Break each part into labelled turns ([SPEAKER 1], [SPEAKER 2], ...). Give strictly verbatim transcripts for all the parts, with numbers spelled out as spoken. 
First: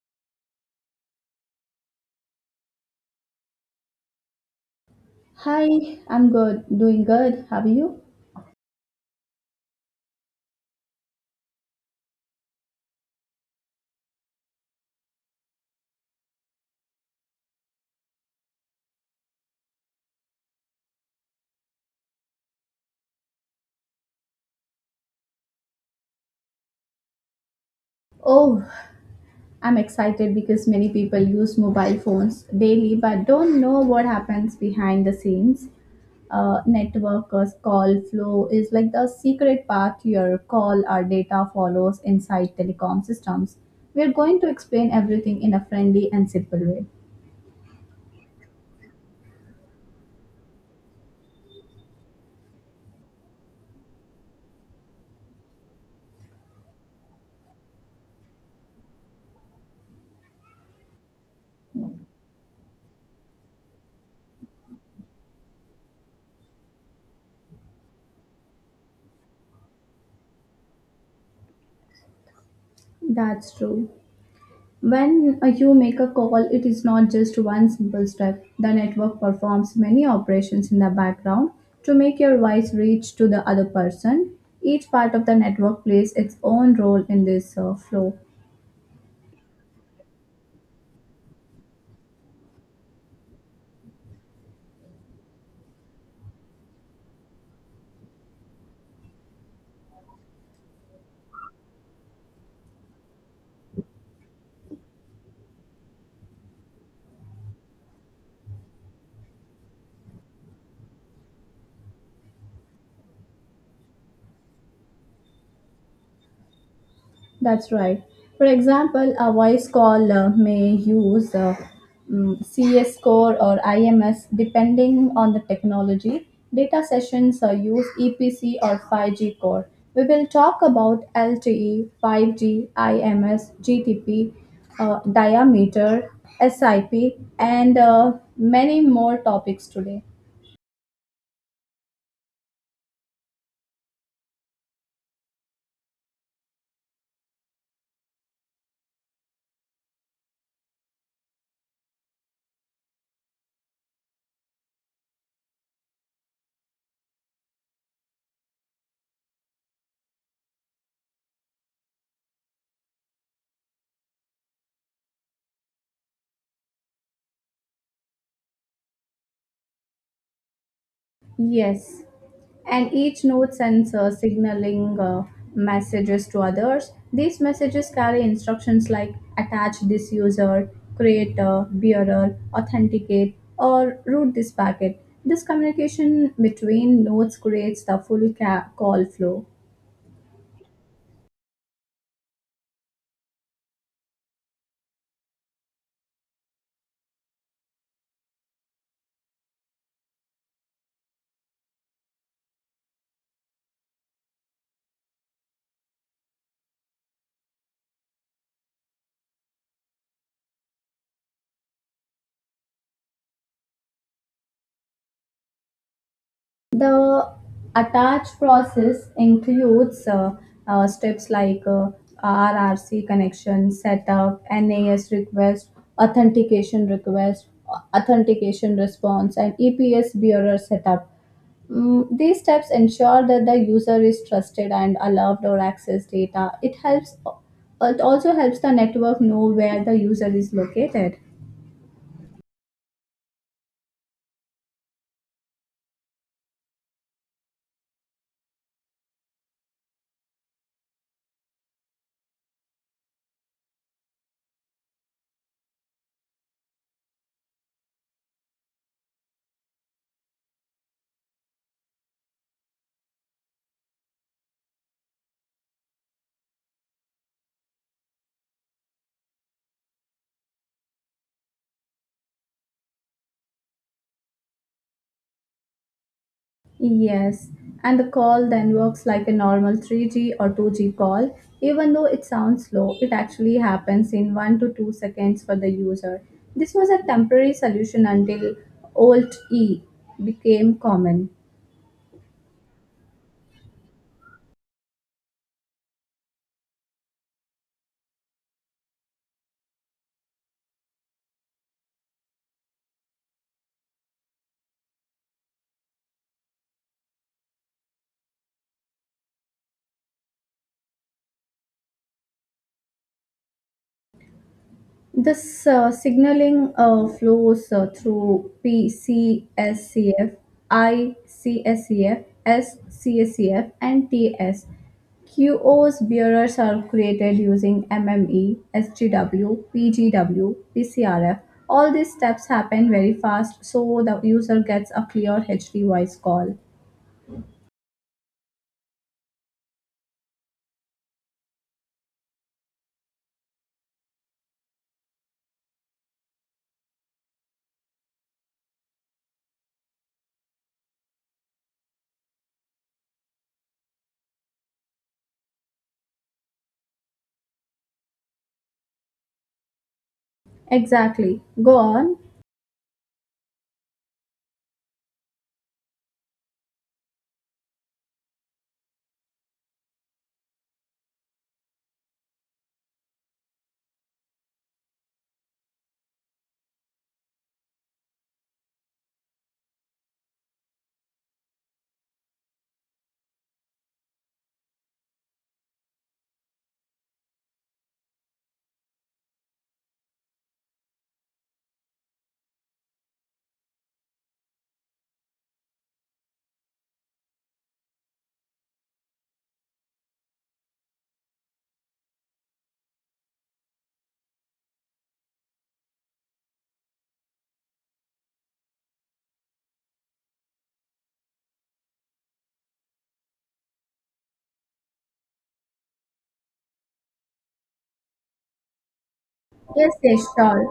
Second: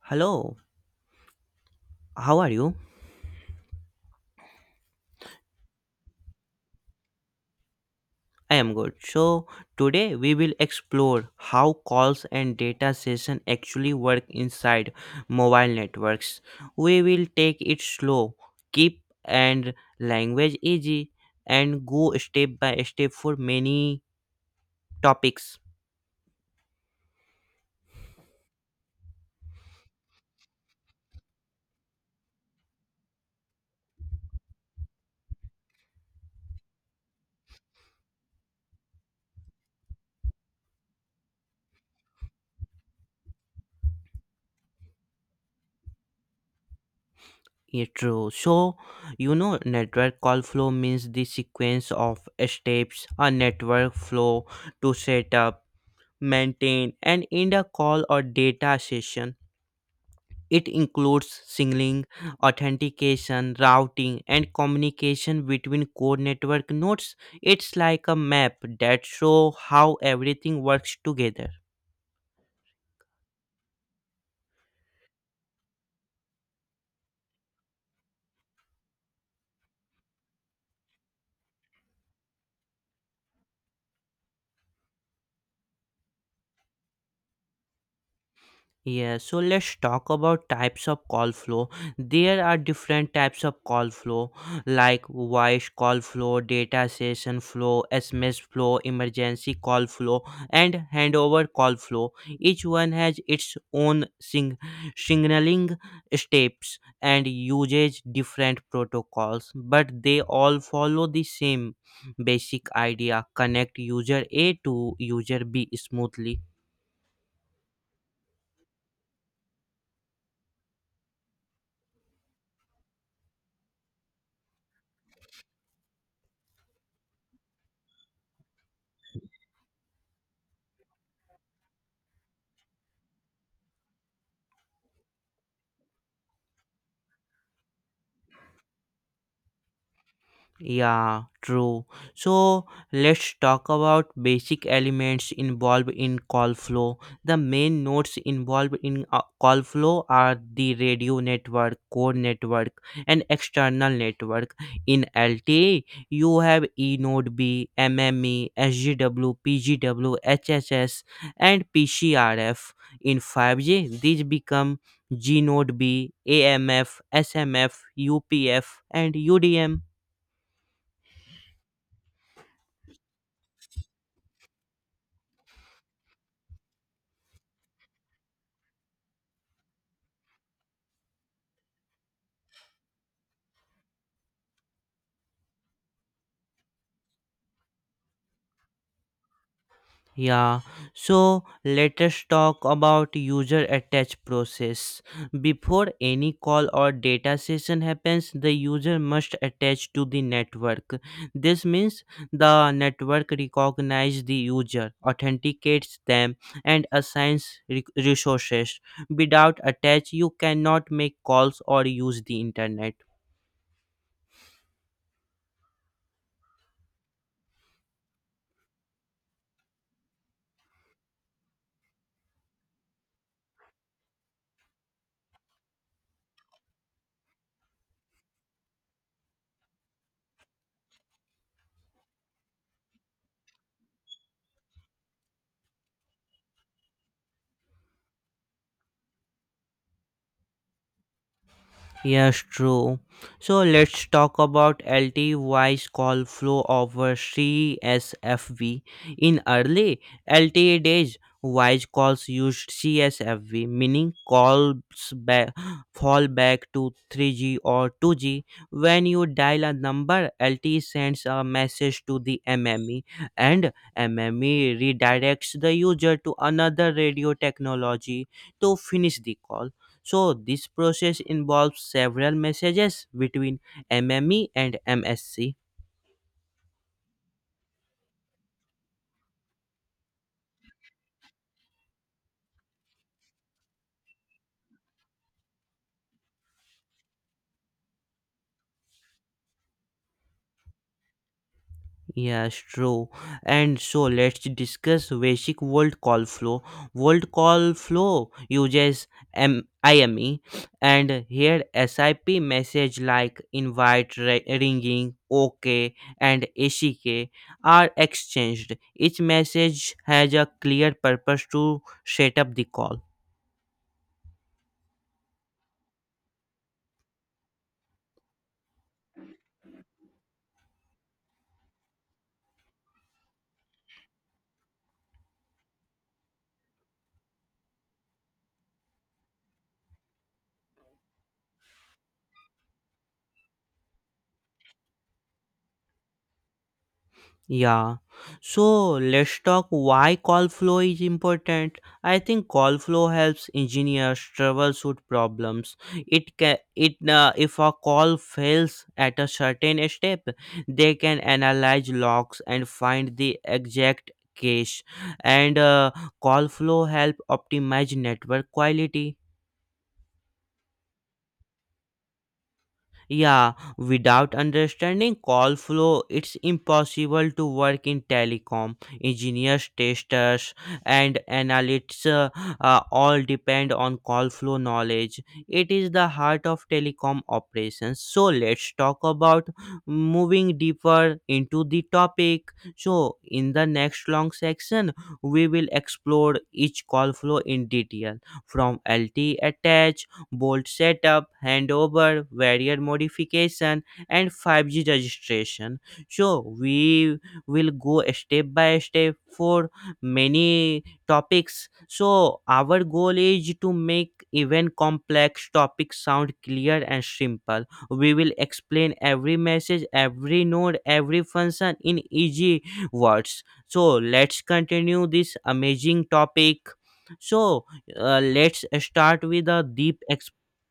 [SPEAKER 1] Hello, how are you?
[SPEAKER 2] Hi, I'm good, doing good. How are you?
[SPEAKER 1] I am good. So, today we will explore how calls and data session actually work inside mobile networks. We will take it slow, keep and language easy, and go step by step for many topics.
[SPEAKER 2] Oh, I'm excited because many people use mobile phones daily but don't know what happens behind the scenes. Uh, networkers call flow is like the secret path your call or data follows inside telecom systems. We're going to explain everything in a friendly and simple way.
[SPEAKER 1] Yeah, true. So, you know, network call flow means the sequence of steps a network flow to set up, maintain, and end a call or data session. It includes signaling, authentication, routing, and communication between core network nodes. It's like a map that shows how everything works together.
[SPEAKER 2] That's true. When uh, you make a call, it is not just one simple step. The network performs many operations in the background to make your voice reach to the other person. Each part of the network plays its own role in this uh, flow.
[SPEAKER 1] Yeah, so let's talk about types of call flow. There are different types of call flow like voice call flow, data session flow, S M S flow, emergency call flow, and handover call flow. Each one has its own sing- signaling steps and uses different protocols, but they all follow the same basic idea: connect user A to user B smoothly.
[SPEAKER 2] That's right. For example, a voice call uh, may use uh, mm, C S score or I M S depending on the technology. Data sessions uh, use E P C or five G core. We will talk about L T E, five G, IMS, GTP, uh, diameter, S I P, and uh, many more topics today.
[SPEAKER 1] Yeah, true. So let's talk about basic elements involved in call flow. The main nodes involved in uh, call flow are the radio network, core network, and external network. In L T A, you have E node B, MME, SGW, PGW, HSS, and PCRF. In five G, these become G node B, AMF, SMF, UPF, and UDM.
[SPEAKER 2] Yes, and each node sends uh, signaling uh, messages to others. These messages carry instructions like attach this user, create a bearer, authenticate, or route this packet. This communication between nodes creates the full ca- call flow.
[SPEAKER 1] Yeah, so let us talk about user attach process. Before any call or data session happens, the user must attach to the network. This means the network recognizes the user, authenticates them, and assigns re- resources. Without attach, you cannot make calls or use the internet.
[SPEAKER 2] The attach process includes uh, uh, steps like uh, R R C connection setup, N A S request, authentication request, authentication response, and E P S bearer setup. Mm, these steps ensure that the user is trusted and allowed or access data. It helps. It also helps the network know where the user is located.
[SPEAKER 1] Yes, true. So let's talk about L T Y's call flow over C S F V. In early L T E days, Wise calls used C S F V, meaning calls back fall back to three G or two G. When you dial a number, L T E sends a message to the M M E, and M M E redirects the user to another radio technology to finish the call. So, this process involves several messages between M M E and M S C.
[SPEAKER 2] Yes, and the call then works like a normal three G or two G call. Even though it sounds slow, it actually happens in one to two seconds for the user. This was a temporary solution until Alt E became common.
[SPEAKER 1] Yes, true. And so let's discuss basic World Call Flow. World Call Flow uses M- I M E, and here S I P message like invite, ri- ringing, OK, and A C K are exchanged. Each message has a clear purpose to set up the call.
[SPEAKER 2] This uh, signaling uh, flows uh, through PCSCF, ICSCF, SCSCF, and TS. QO's bearers are created using M M E S G W P G W P C R F. All these steps happen very fast, so the user gets a clear H D voice call.
[SPEAKER 1] Yeah. So let's talk why call flow is important. I think call flow helps engineers troubleshoot problems. It can it uh, if a call fails at a certain step, they can analyze logs and find the exact cache. And uh, call flow help optimize network quality.
[SPEAKER 2] Exactly. Go on.
[SPEAKER 1] Yeah, without understanding call flow, it's impossible to work in telecom. Engineers, testers, and analysts uh, uh, all depend on call flow knowledge. It is the heart of telecom operations. So, let's talk about moving deeper into the topic. So, in the next long section, we will explore each call flow in detail from L T attach, bolt setup, handover, barrier modification, and five G registration. So we will go step by step for many topics. So our goal is to make even complex topics sound clear and simple. We will explain every message, every node, every function in easy words. So let's continue this amazing topic. So uh, let's start with a
[SPEAKER 2] Yes,
[SPEAKER 1] deep
[SPEAKER 2] yes, sure.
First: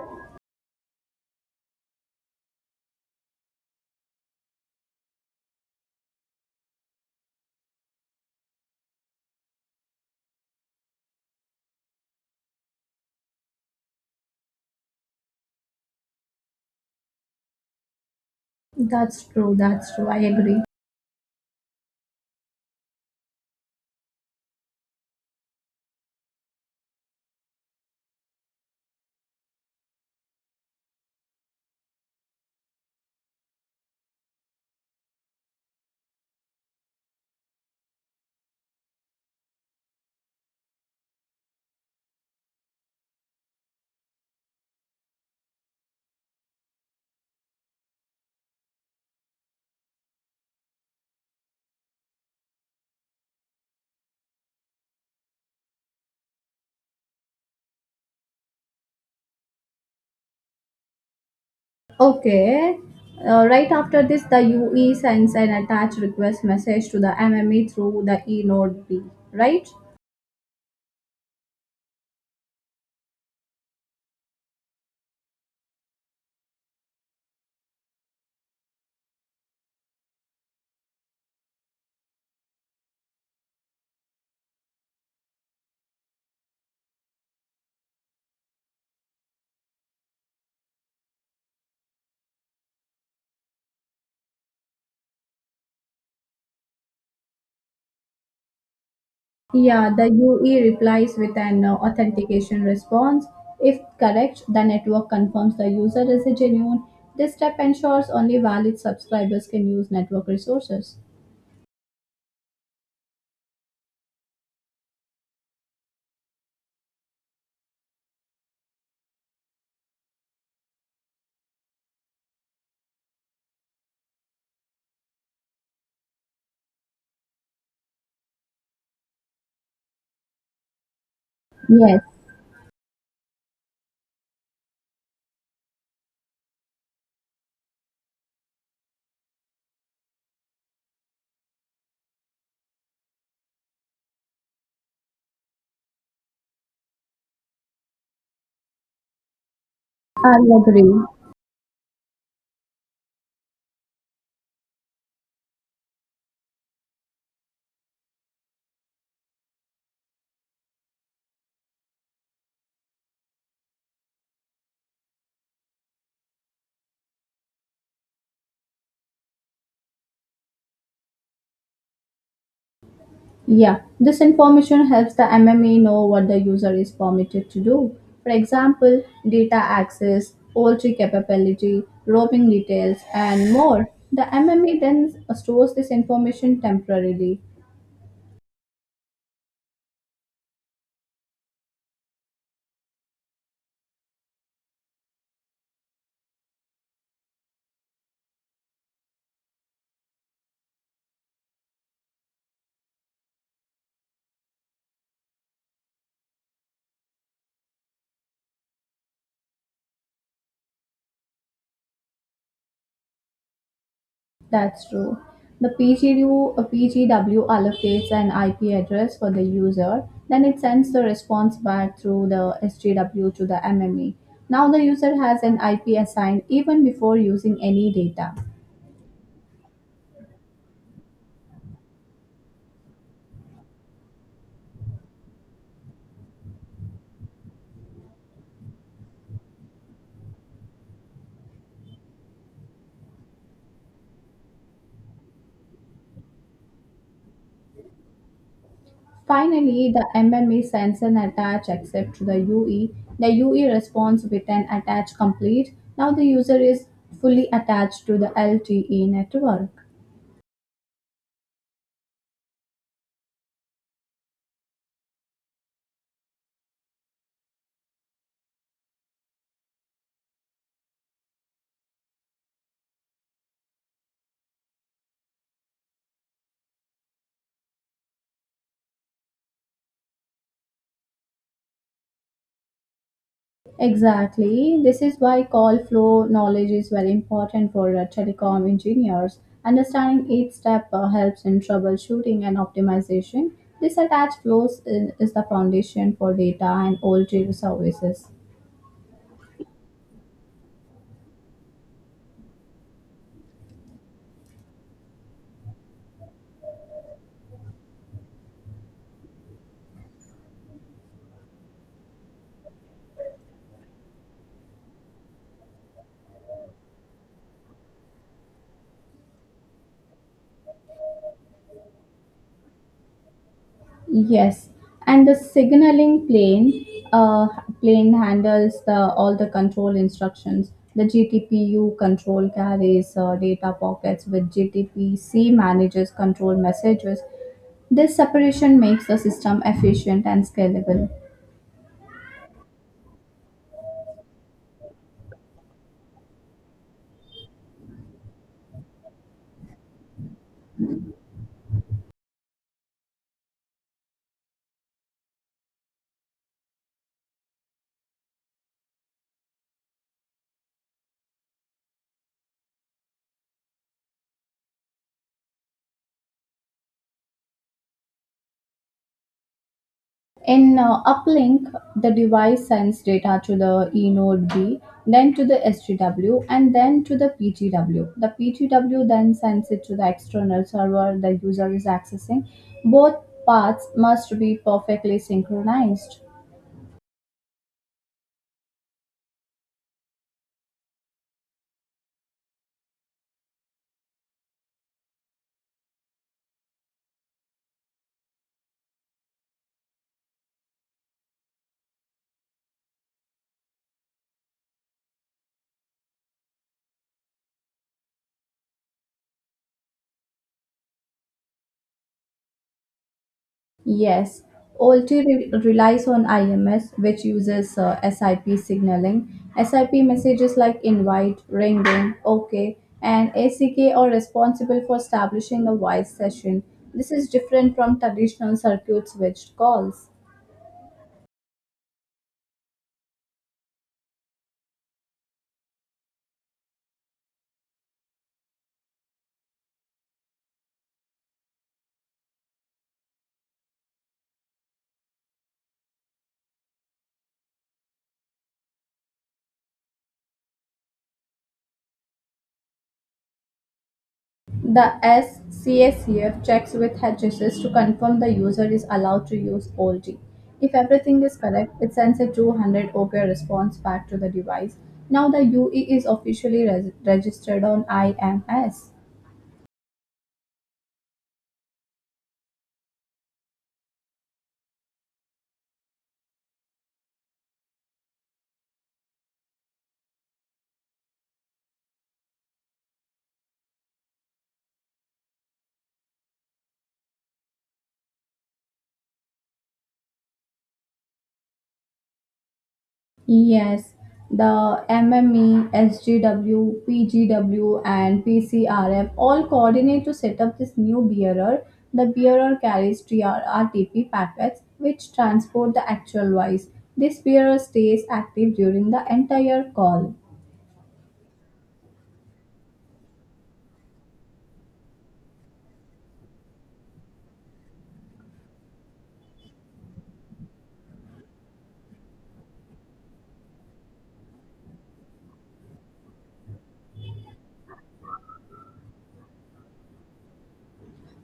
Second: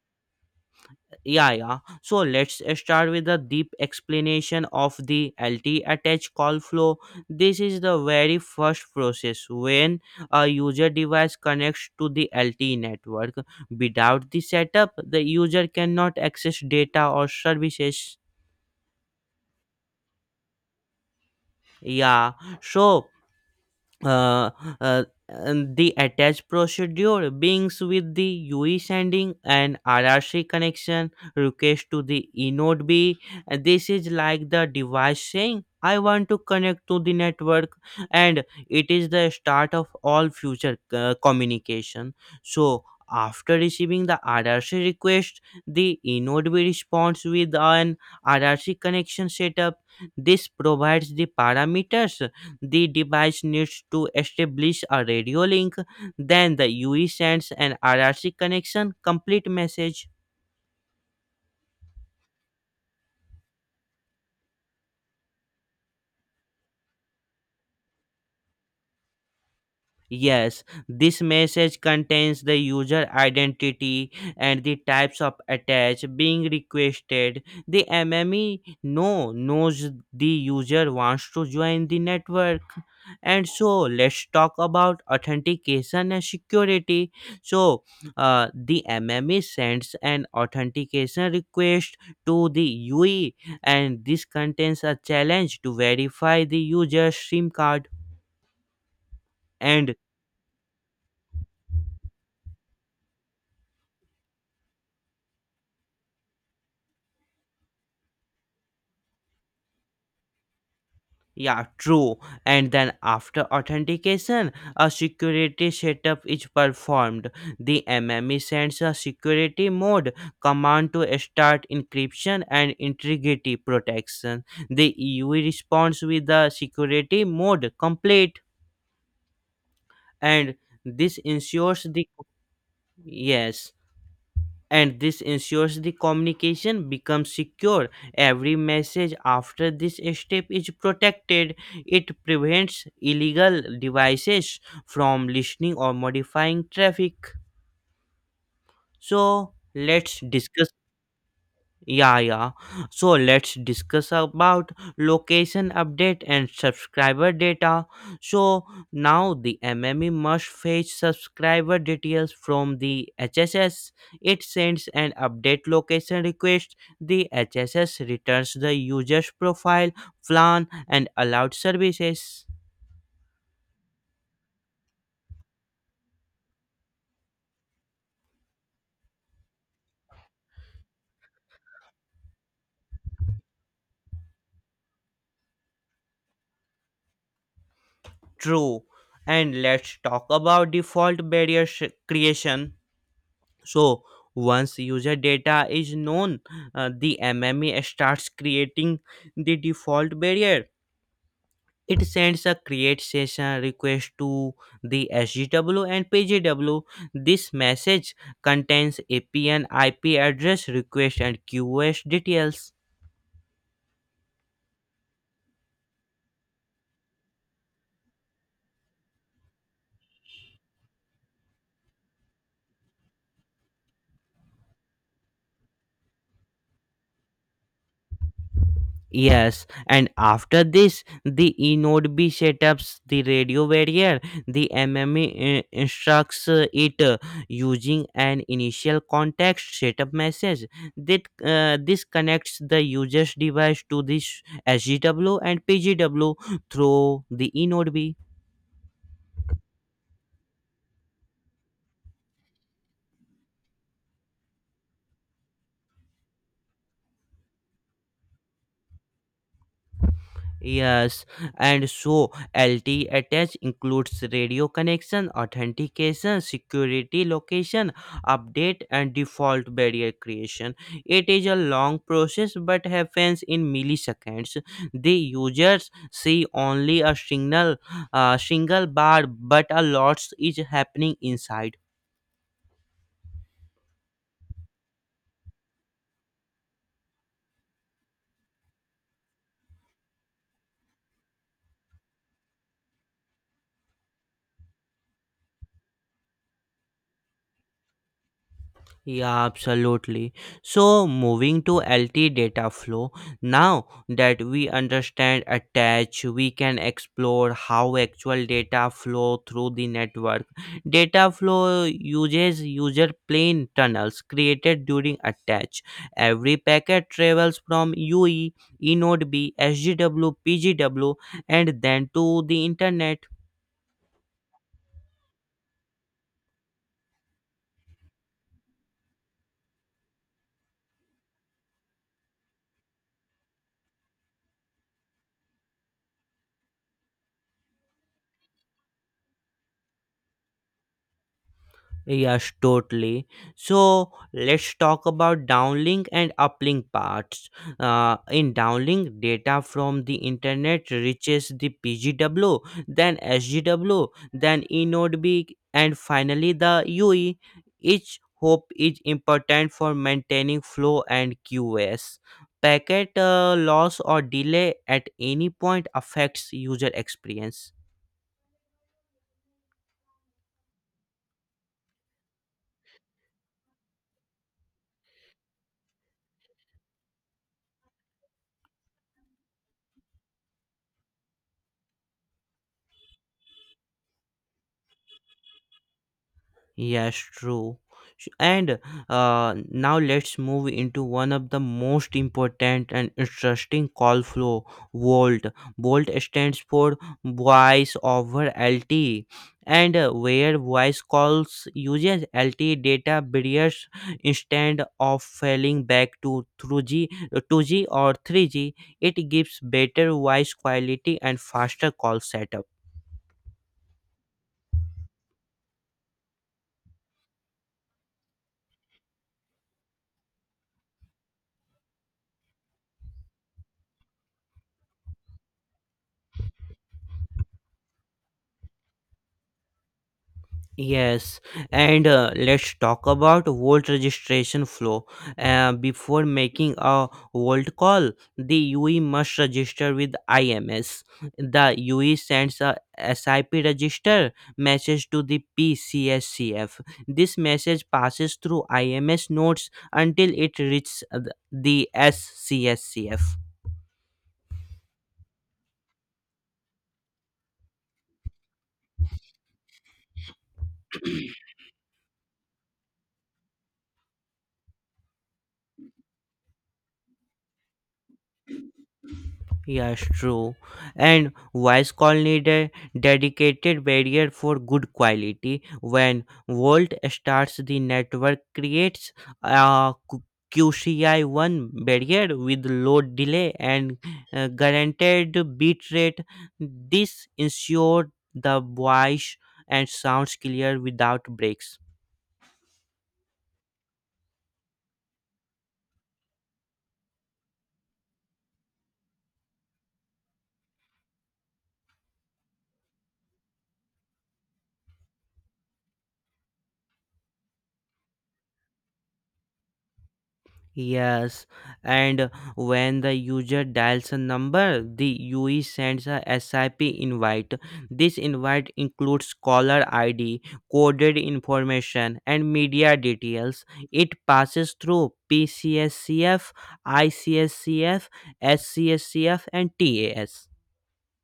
[SPEAKER 1] yeah, yeah. So let's start with the deep explanation of the L T attach call flow. This is the very first process when a user device connects to the L T E network. Without the setup, the user cannot access data or services.
[SPEAKER 2] That's true. That's true. I agree.
[SPEAKER 1] Yeah. So uh, uh, and the attached procedure beings with the U E sending and R R C connection request to the E node B. And this is like the device saying, I want to connect to the network, and it is the start of all future uh, communication. So, after receiving the R R C request, the E node B responds with an R R C connection setup. This provides the parameters the device needs to establish a radio link, then the U E sends an R R C connection complete message.
[SPEAKER 2] Okay. Uh, right after this, the U E sends an attached request message to the M M E through the E node B, right?
[SPEAKER 1] Yes, this message contains the user identity and the types of attach being requested. The M M E no knows the user wants to join the network. And so let's talk about authentication and security. So uh, the M M E sends an authentication request to the U E, and this contains a challenge to verify the user's SIM card
[SPEAKER 2] Yeah,
[SPEAKER 1] and
[SPEAKER 2] the U E replies with an uh, authentication response. If correct, the network confirms the user is a genuine. This step ensures only valid subscribers can use network resources.
[SPEAKER 1] Yeah, true. And then after authentication, a security setup is performed. The M M E sends a security mode command to start encryption and integrity protection. The E U responds with the security mode complete, and this ensures
[SPEAKER 2] Yes,
[SPEAKER 1] the yes, and this ensures the communication becomes secure. Every message after this step is protected. It prevents illegal devices from listening or modifying traffic. So, let's
[SPEAKER 2] I
[SPEAKER 1] discuss
[SPEAKER 2] agree.
[SPEAKER 1] yeah, yeah. So let's discuss about location update and subscriber data. So now the M M E must fetch subscriber details from the H S S. It sends an update location request. The H S S returns the user's profile, plan, and allowed services.
[SPEAKER 2] Yeah, this information helps the M M A know what the user is permitted to do. For example, data access, poultry capability, roaming details, and more. The M M A then stores this information temporarily.
[SPEAKER 1] True. And let's talk about default barrier sh- creation. So once user data is known, uh, the M M E starts creating the default barrier. It sends a create session request to the S G W and PGW. This message contains A P N I P address request and QoS details.
[SPEAKER 2] That's true. The P G W, uh, P G W allocates an I P address for the user, then it sends the response back through the S G W to the M M A. Now the user has an I P assigned even before using any data.
[SPEAKER 1] Yes, and after this, the eNodeB setups the radio barrier. The M M E i- instructs uh, it uh, using an initial context setup message. That uh, this connects the user's device to this S G W and P G W through the eNodeB.
[SPEAKER 2] Finally, the M M E sends an attach accept to the U E. The U E responds with an attach complete. Now the user is fully attached to the L T E network.
[SPEAKER 1] Yes, and so L T A attach includes radio connection, authentication, security location, update, and default barrier creation. It is a long process but happens in milliseconds. The users see only a single, uh, single bar, but a lot is happening inside.
[SPEAKER 2] Exactly. This is why call flow knowledge is very important for uh, telecom engineers. Understanding each step uh, helps in troubleshooting and optimization. This attached flows is, is the foundation for data and O L T services.
[SPEAKER 1] Yeah, absolutely. So, moving to L T data flow, now that we understand attach, we can explore how actual data flow through the network. Data flow uses user plane tunnels created during attach. Every packet travels from U E, eNodeB, S G W, P G W, and then to the internet.
[SPEAKER 2] Yes, and the signaling plane uh, plane handles the all the control instructions. The G T P U control carries uh, data pockets, with G T P C manages control messages. This separation makes the system efficient and scalable.
[SPEAKER 1] Yes, totally. So let's talk about downlink and uplink parts. Uh, in downlink, data from the internet reaches the P G W, then S G W, then eNodeB, and finally the U E. Each hop is important for maintaining flow and QoS. Packet uh, loss or delay at any point affects user experience.
[SPEAKER 2] In uh, uplink, the device sends data to the E node B, then to the S G W, and then to the P G W. The P G W then sends it to the external server the user is accessing. Both paths must be perfectly synchronized.
[SPEAKER 1] Yes, true. Sh- And uh, Now let's move into one of the most important and interesting call flow, VoLTE. VoLTE stands for voice over L T E, and uh, where voice calls uses L T E data barriers instead of falling back to through g two G or three G. It gives better voice quality and faster call setup.
[SPEAKER 2] Yes, O L T re- relies on I M S, which uses uh, S I P signaling. S I P messages like invite, ringing, OK, and A C K are responsible for establishing a voice session. This is different from traditional circuit switched calls.
[SPEAKER 1] Yes, and uh, let's talk about Volt registration flow. Uh, before making a Volt call, the U E must register with IMS. The U E sends a SIP register message to the P C S C F. This message passes through I M S nodes until it reaches the the S C S C F.
[SPEAKER 2] The S C A C F checks with H S S to confirm the user is allowed to use O L T. If everything is correct, it sends a two hundred OK response back to the device. Now the U E is officially res- registered on IMS.
[SPEAKER 1] Yeah, it's true. And voice call need a dedicated barrier for good quality. When Volt starts, the network creates a Q- QCI1 barrier with low delay and uh, guaranteed bit rate. This ensures the voice and sounds clear without breaks.
[SPEAKER 2] Yes, the MME, SGW, PGW, and PCRF all coordinate to set up this new bearer. The bearer carries T R packets which transport the actual voice. This bearer stays active during the entire call.
[SPEAKER 1] Yes, and when the user dials a number, the U E sends a S I P invite. This invite includes caller I D, coded information, and media details. It passes through PCSCF, ICSCF, SCSCF, and TAS.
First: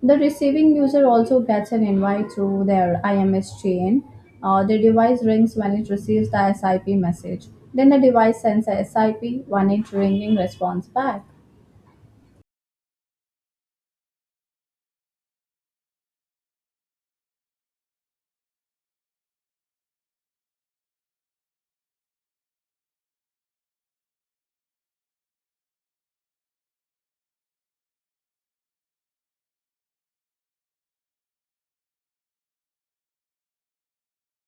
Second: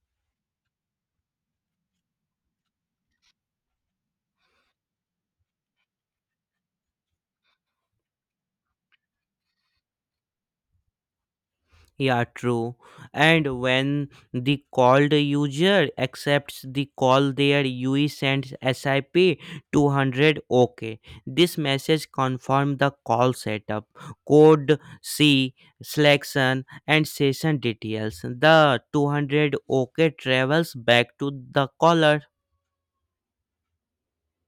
[SPEAKER 2] The receiving user also gets an invite through their I M S chain. Uh, the device rings when it receives the S I P message. Then the device sends a S I P, one inch ringing response back.
[SPEAKER 1] Yeah, true. And when the called user accepts the call there, U E sends S I P two hundred OK. This message confirms the call setup, code C, selection, and session details. The two hundred OK travels back to the caller.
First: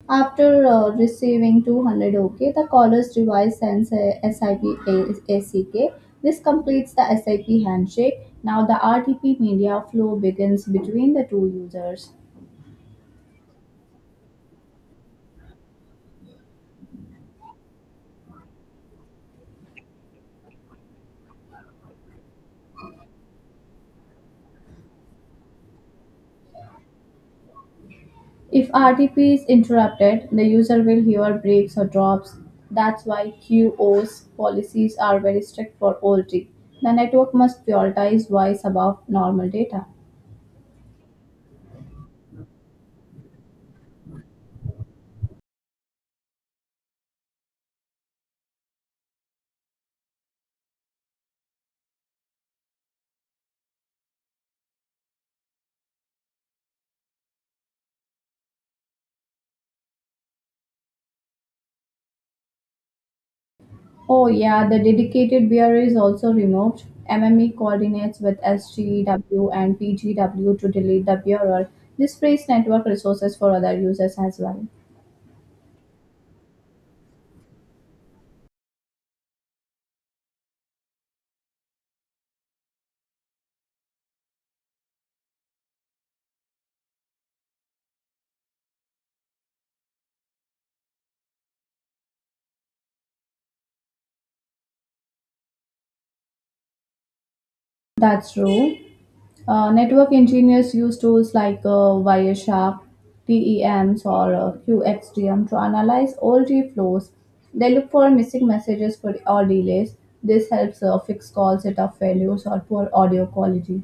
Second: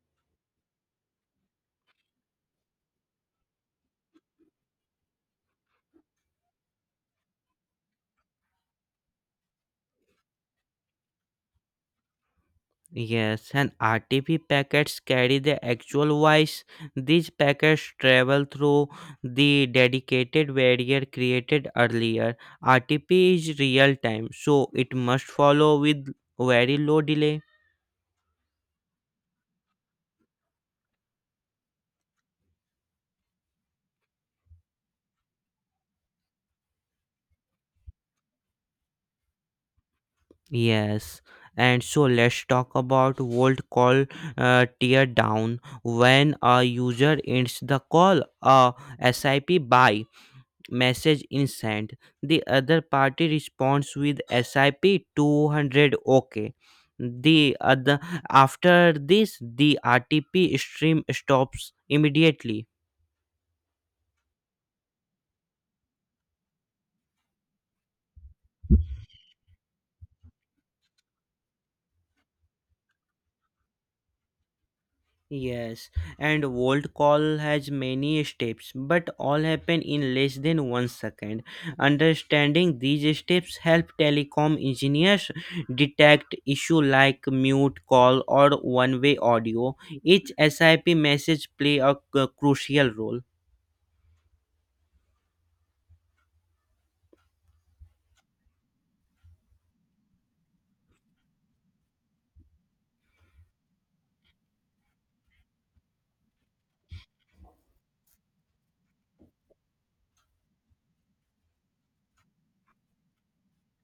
[SPEAKER 2] After uh, receiving two hundred OK, the caller's device sends a S I P A- ACK. This completes the SIP handshake. Now the R T P media flow begins between the two users.
[SPEAKER 1] Yes, and R T P packets carry the actual voice. These packets travel through the dedicated barrier created earlier. R T P is real time, so it must follow with very low delay.
[SPEAKER 2] If R T P is interrupted, the user will hear breaks or drops. That's why QoS policies are very strict for O L T. The network must prioritize voice above normal data.
[SPEAKER 1] Yes, and so let's talk about volt call uh, teardown. When a user ends the call, a S I P buy message is sent. The other party responds with sip two hundred okay. The other after this, the rtp stream stops immediately.
[SPEAKER 2] Oh yeah, the dedicated beer is also removed. M M E coordinates with S G W and P G W to delete the bearer. This frees network resources for other users as well.
[SPEAKER 1] Yes, and Volt call has many steps, but all happen in less than one second. Understanding these steps help telecom engineers detect issue like mute call or one-way audio. Each S I P message play a c- crucial role.
[SPEAKER 2] That's true. Uh, network engineers use tools like uh, Wireshark, T E Ms, or uh, Q X D M to analyze all T flows. They look for missing messages for or delays. This helps uh, fix call setup failures or poor audio quality.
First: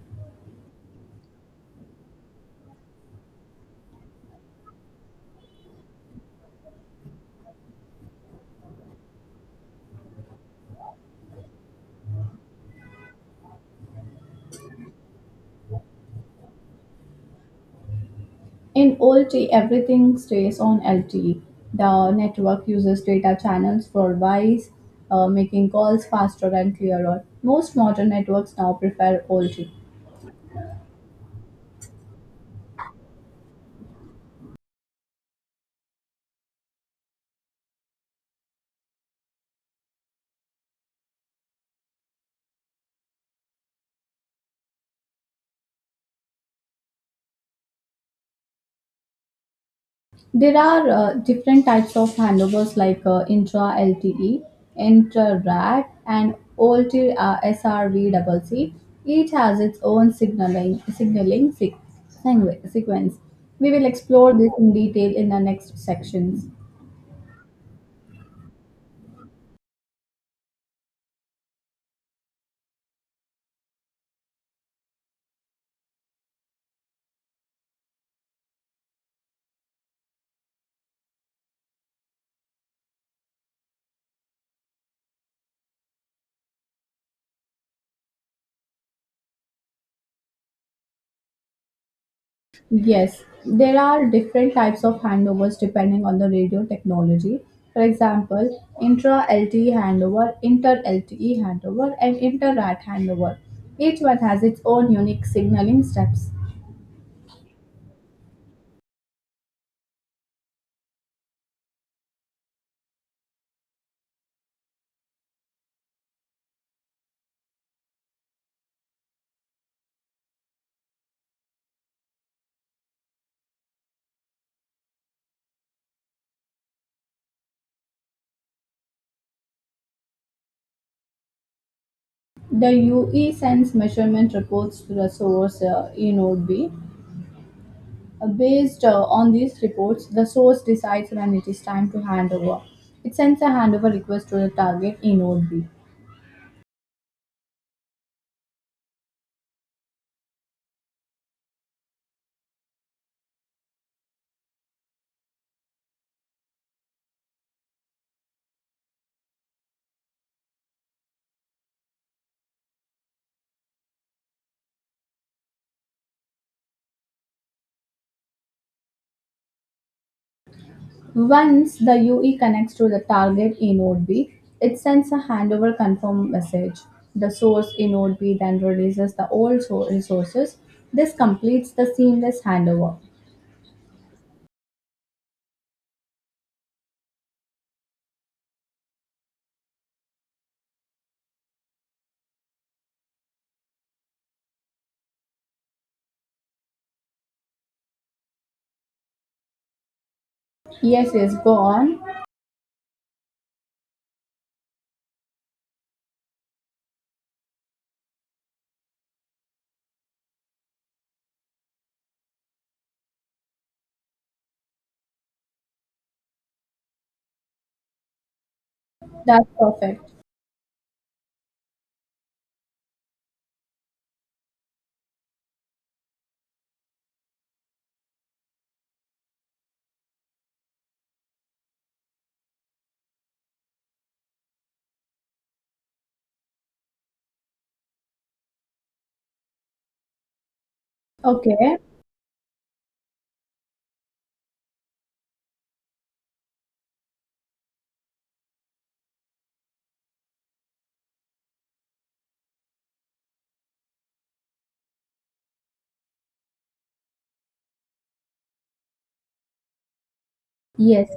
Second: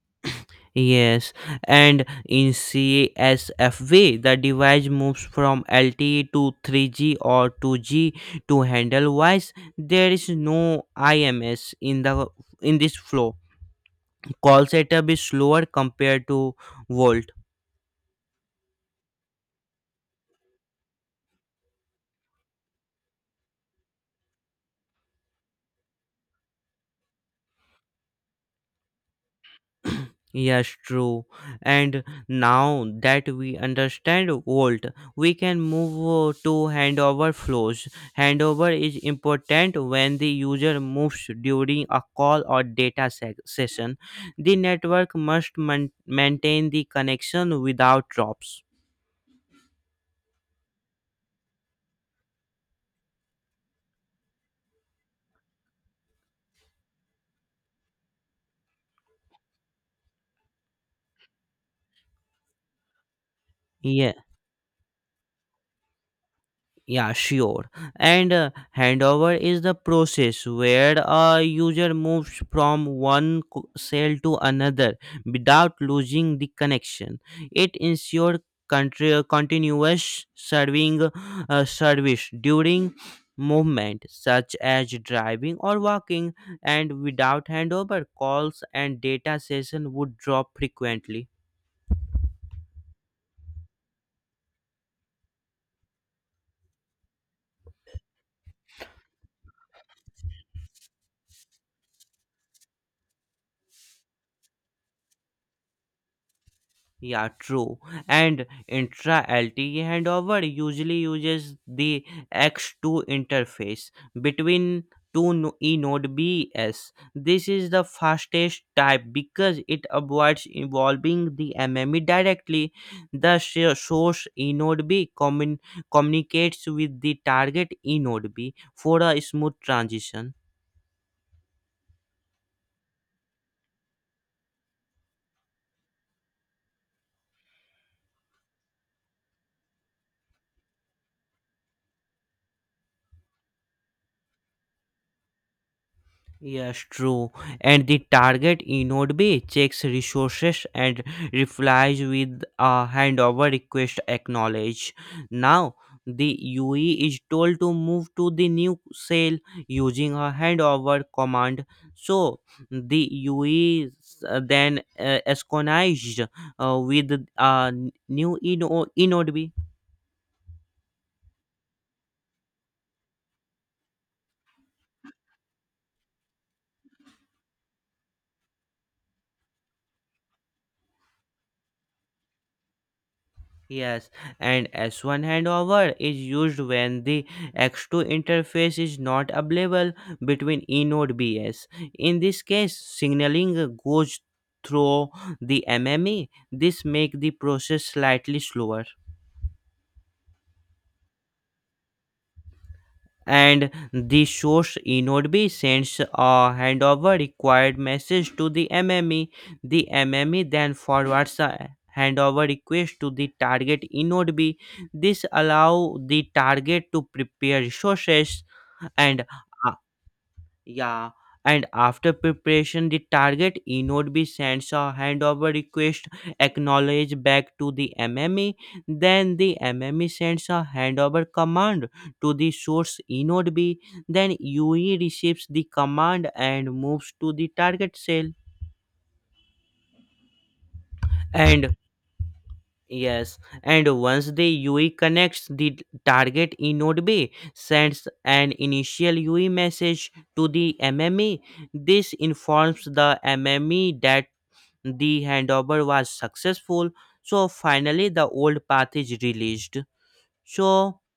[SPEAKER 1] Yes, and in C S F V, the device moves from L T E to three G or two G to handle voice. There is no I M S in the in this flow. Call setup is slower compared to Volt.
[SPEAKER 2] In O L T, everything stays on L T E. The network uses data channels for voice, uh, making calls faster and clearer. Most modern networks now prefer O L T.
[SPEAKER 1] Yes, true. And now that we understand Volt, we can move uh, to handover flows. Handover is important when the user moves during a call or data se- session. The network must man- maintain the connection without drops.
[SPEAKER 2] There are uh, different types of handovers like uh, intra LTE, intra RAT, and OLT uh, SRVCC. Each has its own signaling signaling se- sequ- sequence. We will
[SPEAKER 1] Yes.
[SPEAKER 2] explore this in detail in the next sections.
[SPEAKER 1] Yeah, sure. And uh, handover is the process where a user moves from one co- cell to another without losing the connection. It ensures contri- continuous serving uh, service during movement such as driving or walking, and without handover calls and data session would drop frequently.
[SPEAKER 2] Yes, there are different types of handovers depending on the radio technology. For example, intra L T E handover, inter L T E handover, and inter R A T handover. Each one has its own unique signaling steps.
[SPEAKER 1] Yeah, true. And intra L T E handover usually uses the X two interface between two no- E node Bs. This is the fastest type because it avoids involving the M M E directly. The sh- source E node B commun- communicates with the target E node B for a smooth transition.
[SPEAKER 2] The U E sends measurement reports to the source uh, E-node B. Uh, Based uh, on these reports, the source decides when it is time to hand over. It sends a handover request to the target E-node B.
[SPEAKER 1] Yes, true. And the target inode B checks resources and replies with a handover request acknowledge. Now, the U E is told to move to the new cell using a handover command. So, the U E is uh, then uh, synchronized uh, with uh, new inode inode B.
[SPEAKER 2] Once the U E connects to the target in Node B, it sends a handover confirm message. The source in Node B then releases the old so- resources. This completes the seamless handover.
[SPEAKER 1] Yes, and S one handover is used when the X two interface is not available between E node B s. In this case, signaling goes through the M M E. This make the process slightly slower.
[SPEAKER 2] Yes, yes, go on.
[SPEAKER 1] And the source inode B sends a handover required message to the M M E. The M M E then forwards a handover request to the target inode B. This allow the target to prepare resources, and
[SPEAKER 2] That's perfect.
[SPEAKER 1] yeah, and after preparation, the target e-node B sends a handover request acknowledge back to the M M E. Then the M M E sends a handover command to the source e B. Then U E receives the command and moves to the target cell. And,
[SPEAKER 2] Okay.
[SPEAKER 1] yes, and once the U E connects the target in node B, sends an initial U E message to the M M E. This informs the M M E that the handover was successful. So finally, the old path is released. So
[SPEAKER 2] Yes.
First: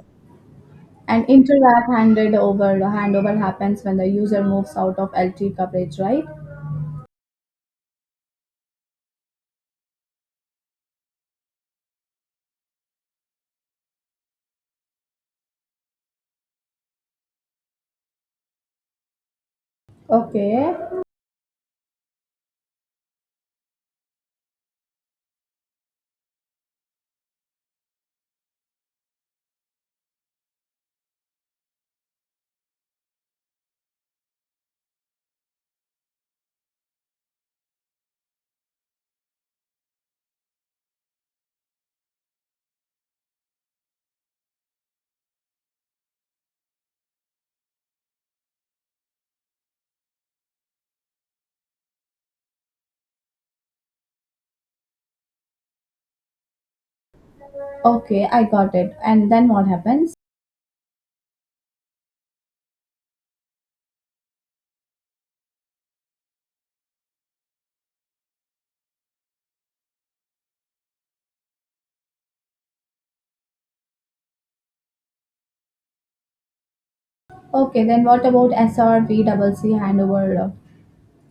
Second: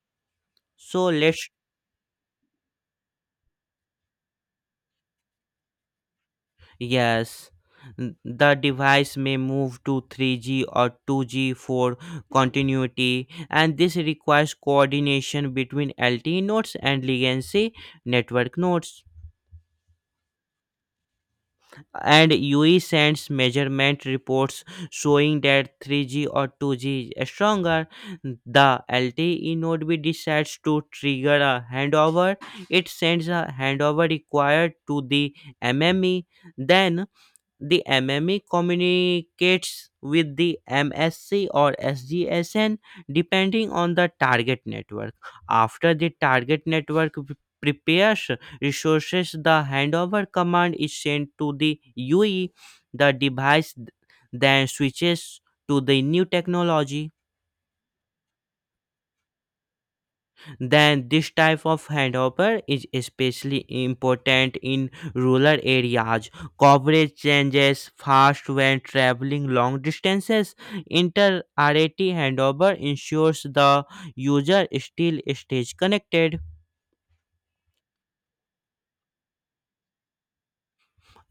[SPEAKER 1] so
[SPEAKER 2] And
[SPEAKER 1] let's
[SPEAKER 2] inter-app handed over handover happens when the user moves out of L T E coverage, right?
[SPEAKER 1] Yes, n- the device may move to three G or two G for continuity, and this requires coordination between L T E nodes and legacy network nodes.
[SPEAKER 2] Okay.
[SPEAKER 1] And U E sends measurement reports showing that three G or two G is stronger. The L T E node will decides to trigger a handover. It sends a handover required to the M M E. Then the M M E communicates with the M S C or S G S N depending on the target network. After the target network p- prepares resources, the handover command is sent to the U E. The device th- then switches to the new technology.
[SPEAKER 2] Okay, I got it. And then what happens?
[SPEAKER 1] Then this type of handover is especially important in rural areas. Coverage changes fast when traveling long distances. Inter-rat handover ensures the user still stays connected.
[SPEAKER 2] Okay, then what about S R V C C handover?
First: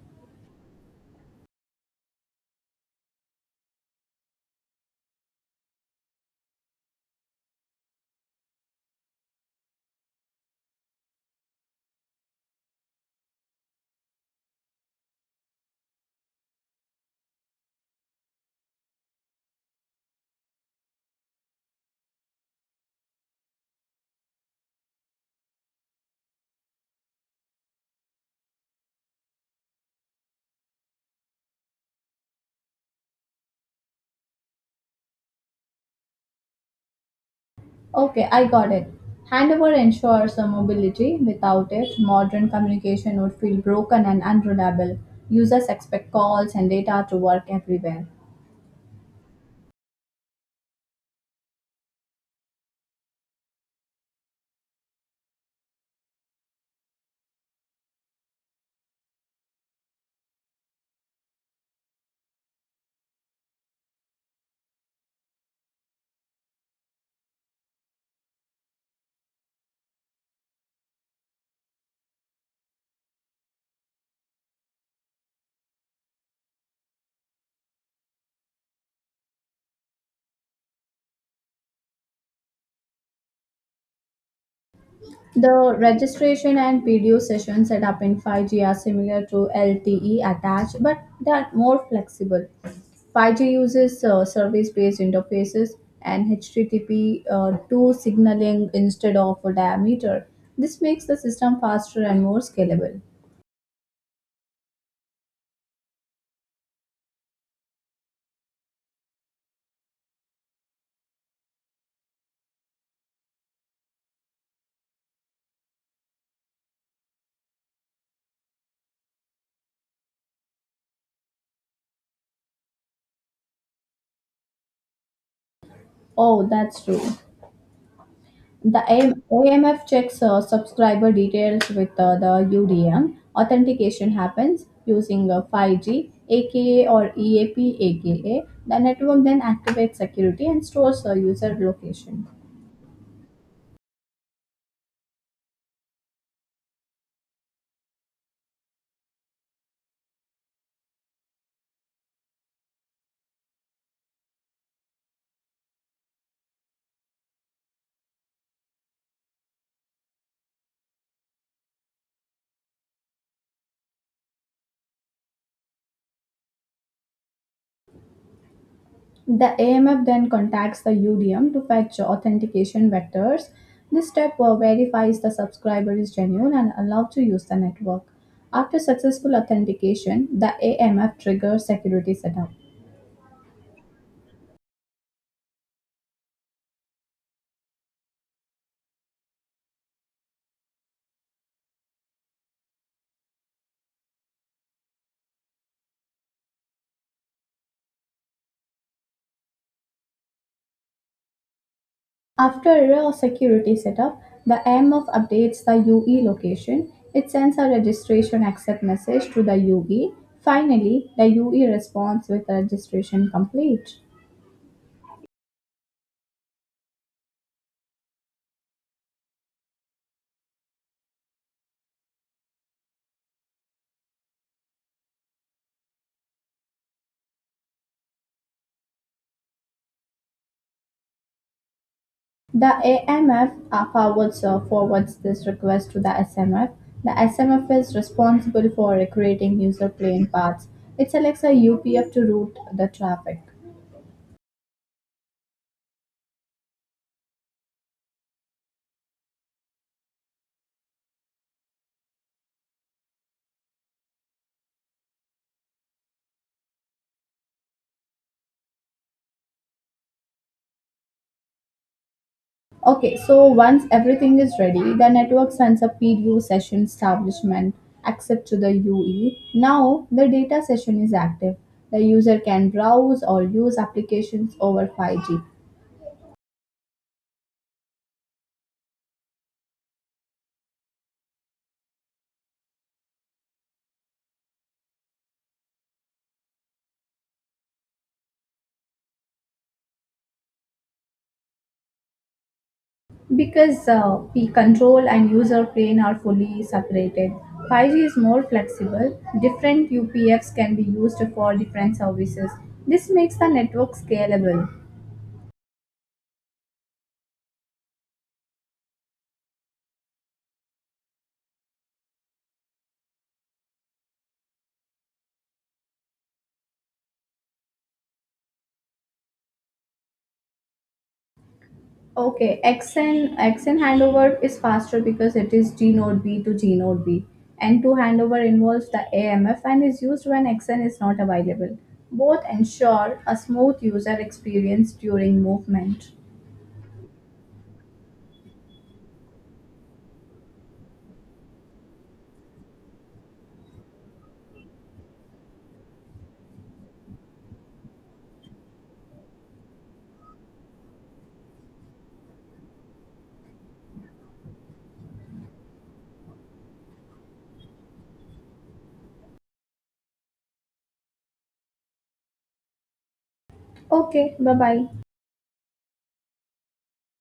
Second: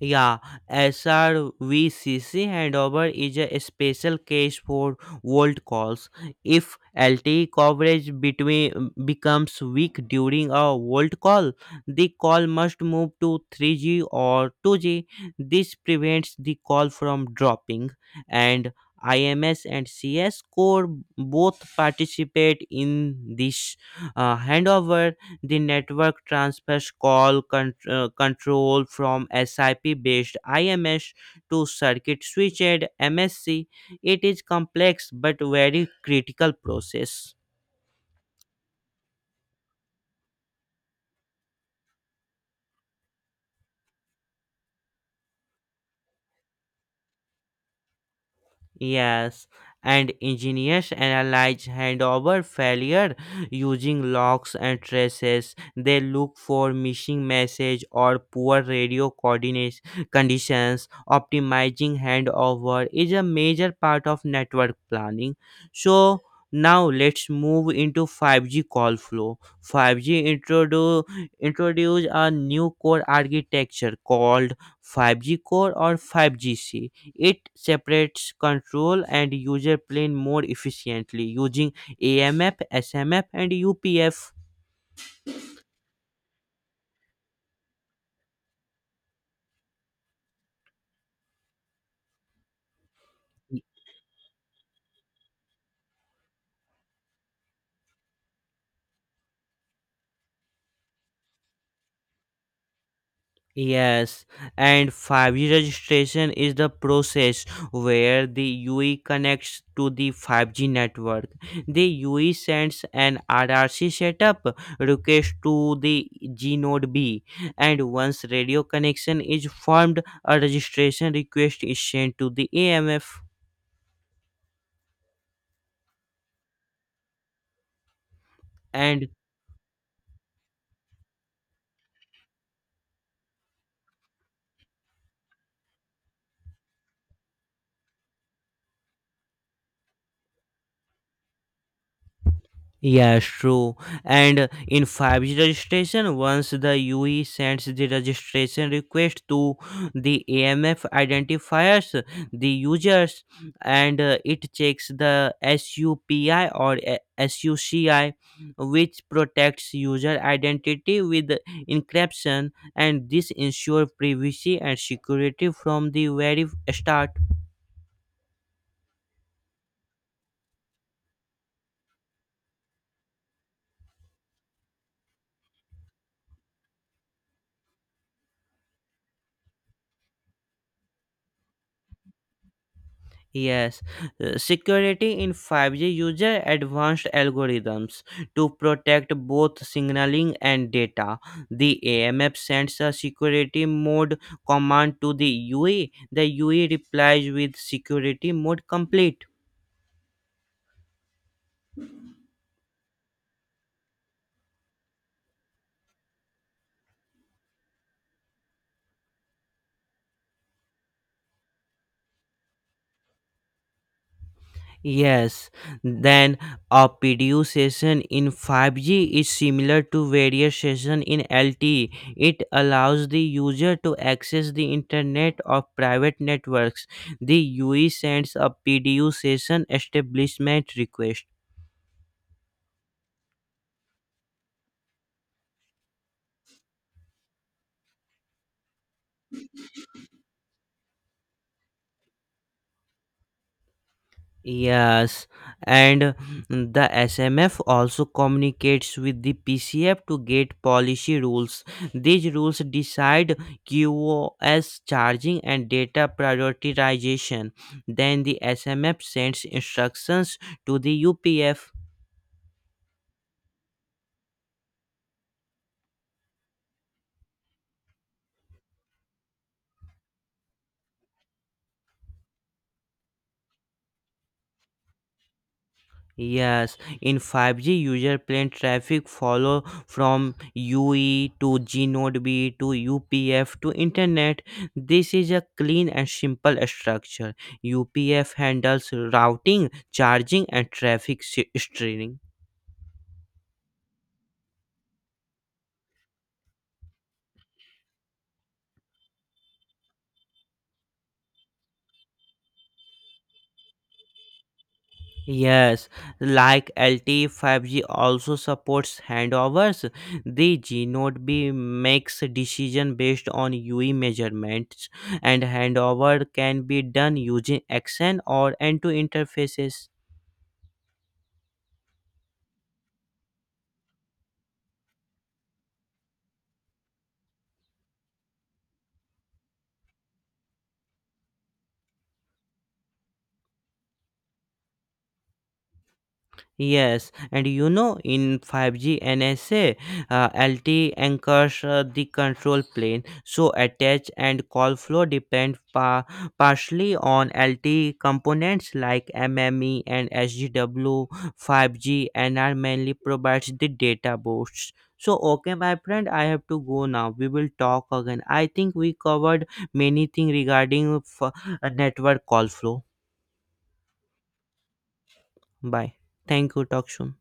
[SPEAKER 1] Yeah, S R V C C handover is a special case for old calls. If L T E coverage between becomes weak during a old call, the call must move to three G or two G. This prevents the call from dropping, and I M S and C S core both participate in this uh, handover. The network transfers call con- uh, control from SIP based I M S to circuit switched M S C. It is complex but very critical process.
[SPEAKER 2] Okay, I got it. Handover ensures a mobility. Without it, modern communication would feel broken and unreliable. Users expect calls and data to work everywhere.
[SPEAKER 1] Yes, and engineers analyze handover failure using logs and traces. They look for missing message or poor radio coordinates conditions. Optimizing handover is a major part of network planning. So now let's move into five G call flow. five G introduce introduce a new core architecture called five G core or five G C. It separates control and user plane more efficiently using A M F, S M F, and U P F.
[SPEAKER 2] The registration and video sessions set up in five G are similar to L T E attached, but they are more flexible. five G
[SPEAKER 1] Y-
[SPEAKER 2] uses uh, service-based interfaces and H T T P uh, to signaling instead of a diameter. This makes the system faster and more scalable.
[SPEAKER 1] Yes, and five G registration is the process where the U E connects to the five G network. The U E sends an R R C setup request to the G node B, and once radio connection is formed, a registration request is sent to the A M F.
[SPEAKER 2] Oh, that's true. The
[SPEAKER 1] And
[SPEAKER 2] AM, A M F checks uh, subscriber details with uh, the U D M. Authentication happens using uh, five G, aka or E A P, aka. The network then activates security and stores the user location.
[SPEAKER 1] yeah, true. And in five G registration, once the U E sends the registration request to the A M F identifiers, the users, and uh, it checks the SUPI or a- SUCI, which protects user identity with encryption, and this ensures privacy and security from the very start.
[SPEAKER 2] The A M F then contacts the U D M to fetch authentication vectors. This step uh, verifies the subscriber is genuine and allowed to use the network. After successful authentication, the A M F triggers security setup.
[SPEAKER 1] Yes, uh, security in five G uses advanced algorithms to protect both signaling and data. The A M F sends a security mode command to the U E. The U E replies with security mode complete.
[SPEAKER 2] After a security setup, the A M F updates the U E location. It sends a registration accept message to the U E. Finally, the U E responds with registration complete.
[SPEAKER 1] Yes, then a P D U session in five G is similar to various session in L T E. It allows the user to access the internet of private networks. The U E sends a P D U session establishment request.
[SPEAKER 2] The A M F forwards, uh, forwards this request to the S M F. The S M F is responsible for creating user plane paths. It selects a U P F to route the traffic.
[SPEAKER 1] Yes, and the S M F also communicates with the P C F to get policy rules. These rules decide QoS charging and data prioritization. Then the S M F sends instructions to the U P F.
[SPEAKER 2] Okay, so once everything is ready, the network sends a P D U session establishment access to the U E. Now the data session is active. The user can browse or use applications over five G.
[SPEAKER 1] Yes, in five G, user plane traffic follow from U E to gNode B to U P F to Internet. This is a clean and simple structure. U P F handles routing, charging, and traffic se- steering.
[SPEAKER 2] Because uh, the control and user plane are fully separated, five G is more flexible. Different U P Fs can be used for different services. This makes the network scalable.
[SPEAKER 1] Yes, like L T E five G also supports handovers. The G node B makes decision based on U E measurements, and handover can be done using action or end-to interfaces.
[SPEAKER 2] Okay, X N X N handover is faster because it is G node B to G node B. N two handover involves the A M F and is used when X N is not available. Both ensure a smooth user experience during movement.
[SPEAKER 1] Yes, and you know, in five G N S A, uh, L T E anchors uh, the control plane, so attach and call flow depend pa- partially on L T E components like MME and S G W. five G N R mainly provides the data boosts. So, okay, my friend, I have to go now. We will talk again. I think we covered many things regarding f- uh, network call flow.
[SPEAKER 2] Okay, bye bye.
[SPEAKER 1] Bye. Thank you. Talk soon.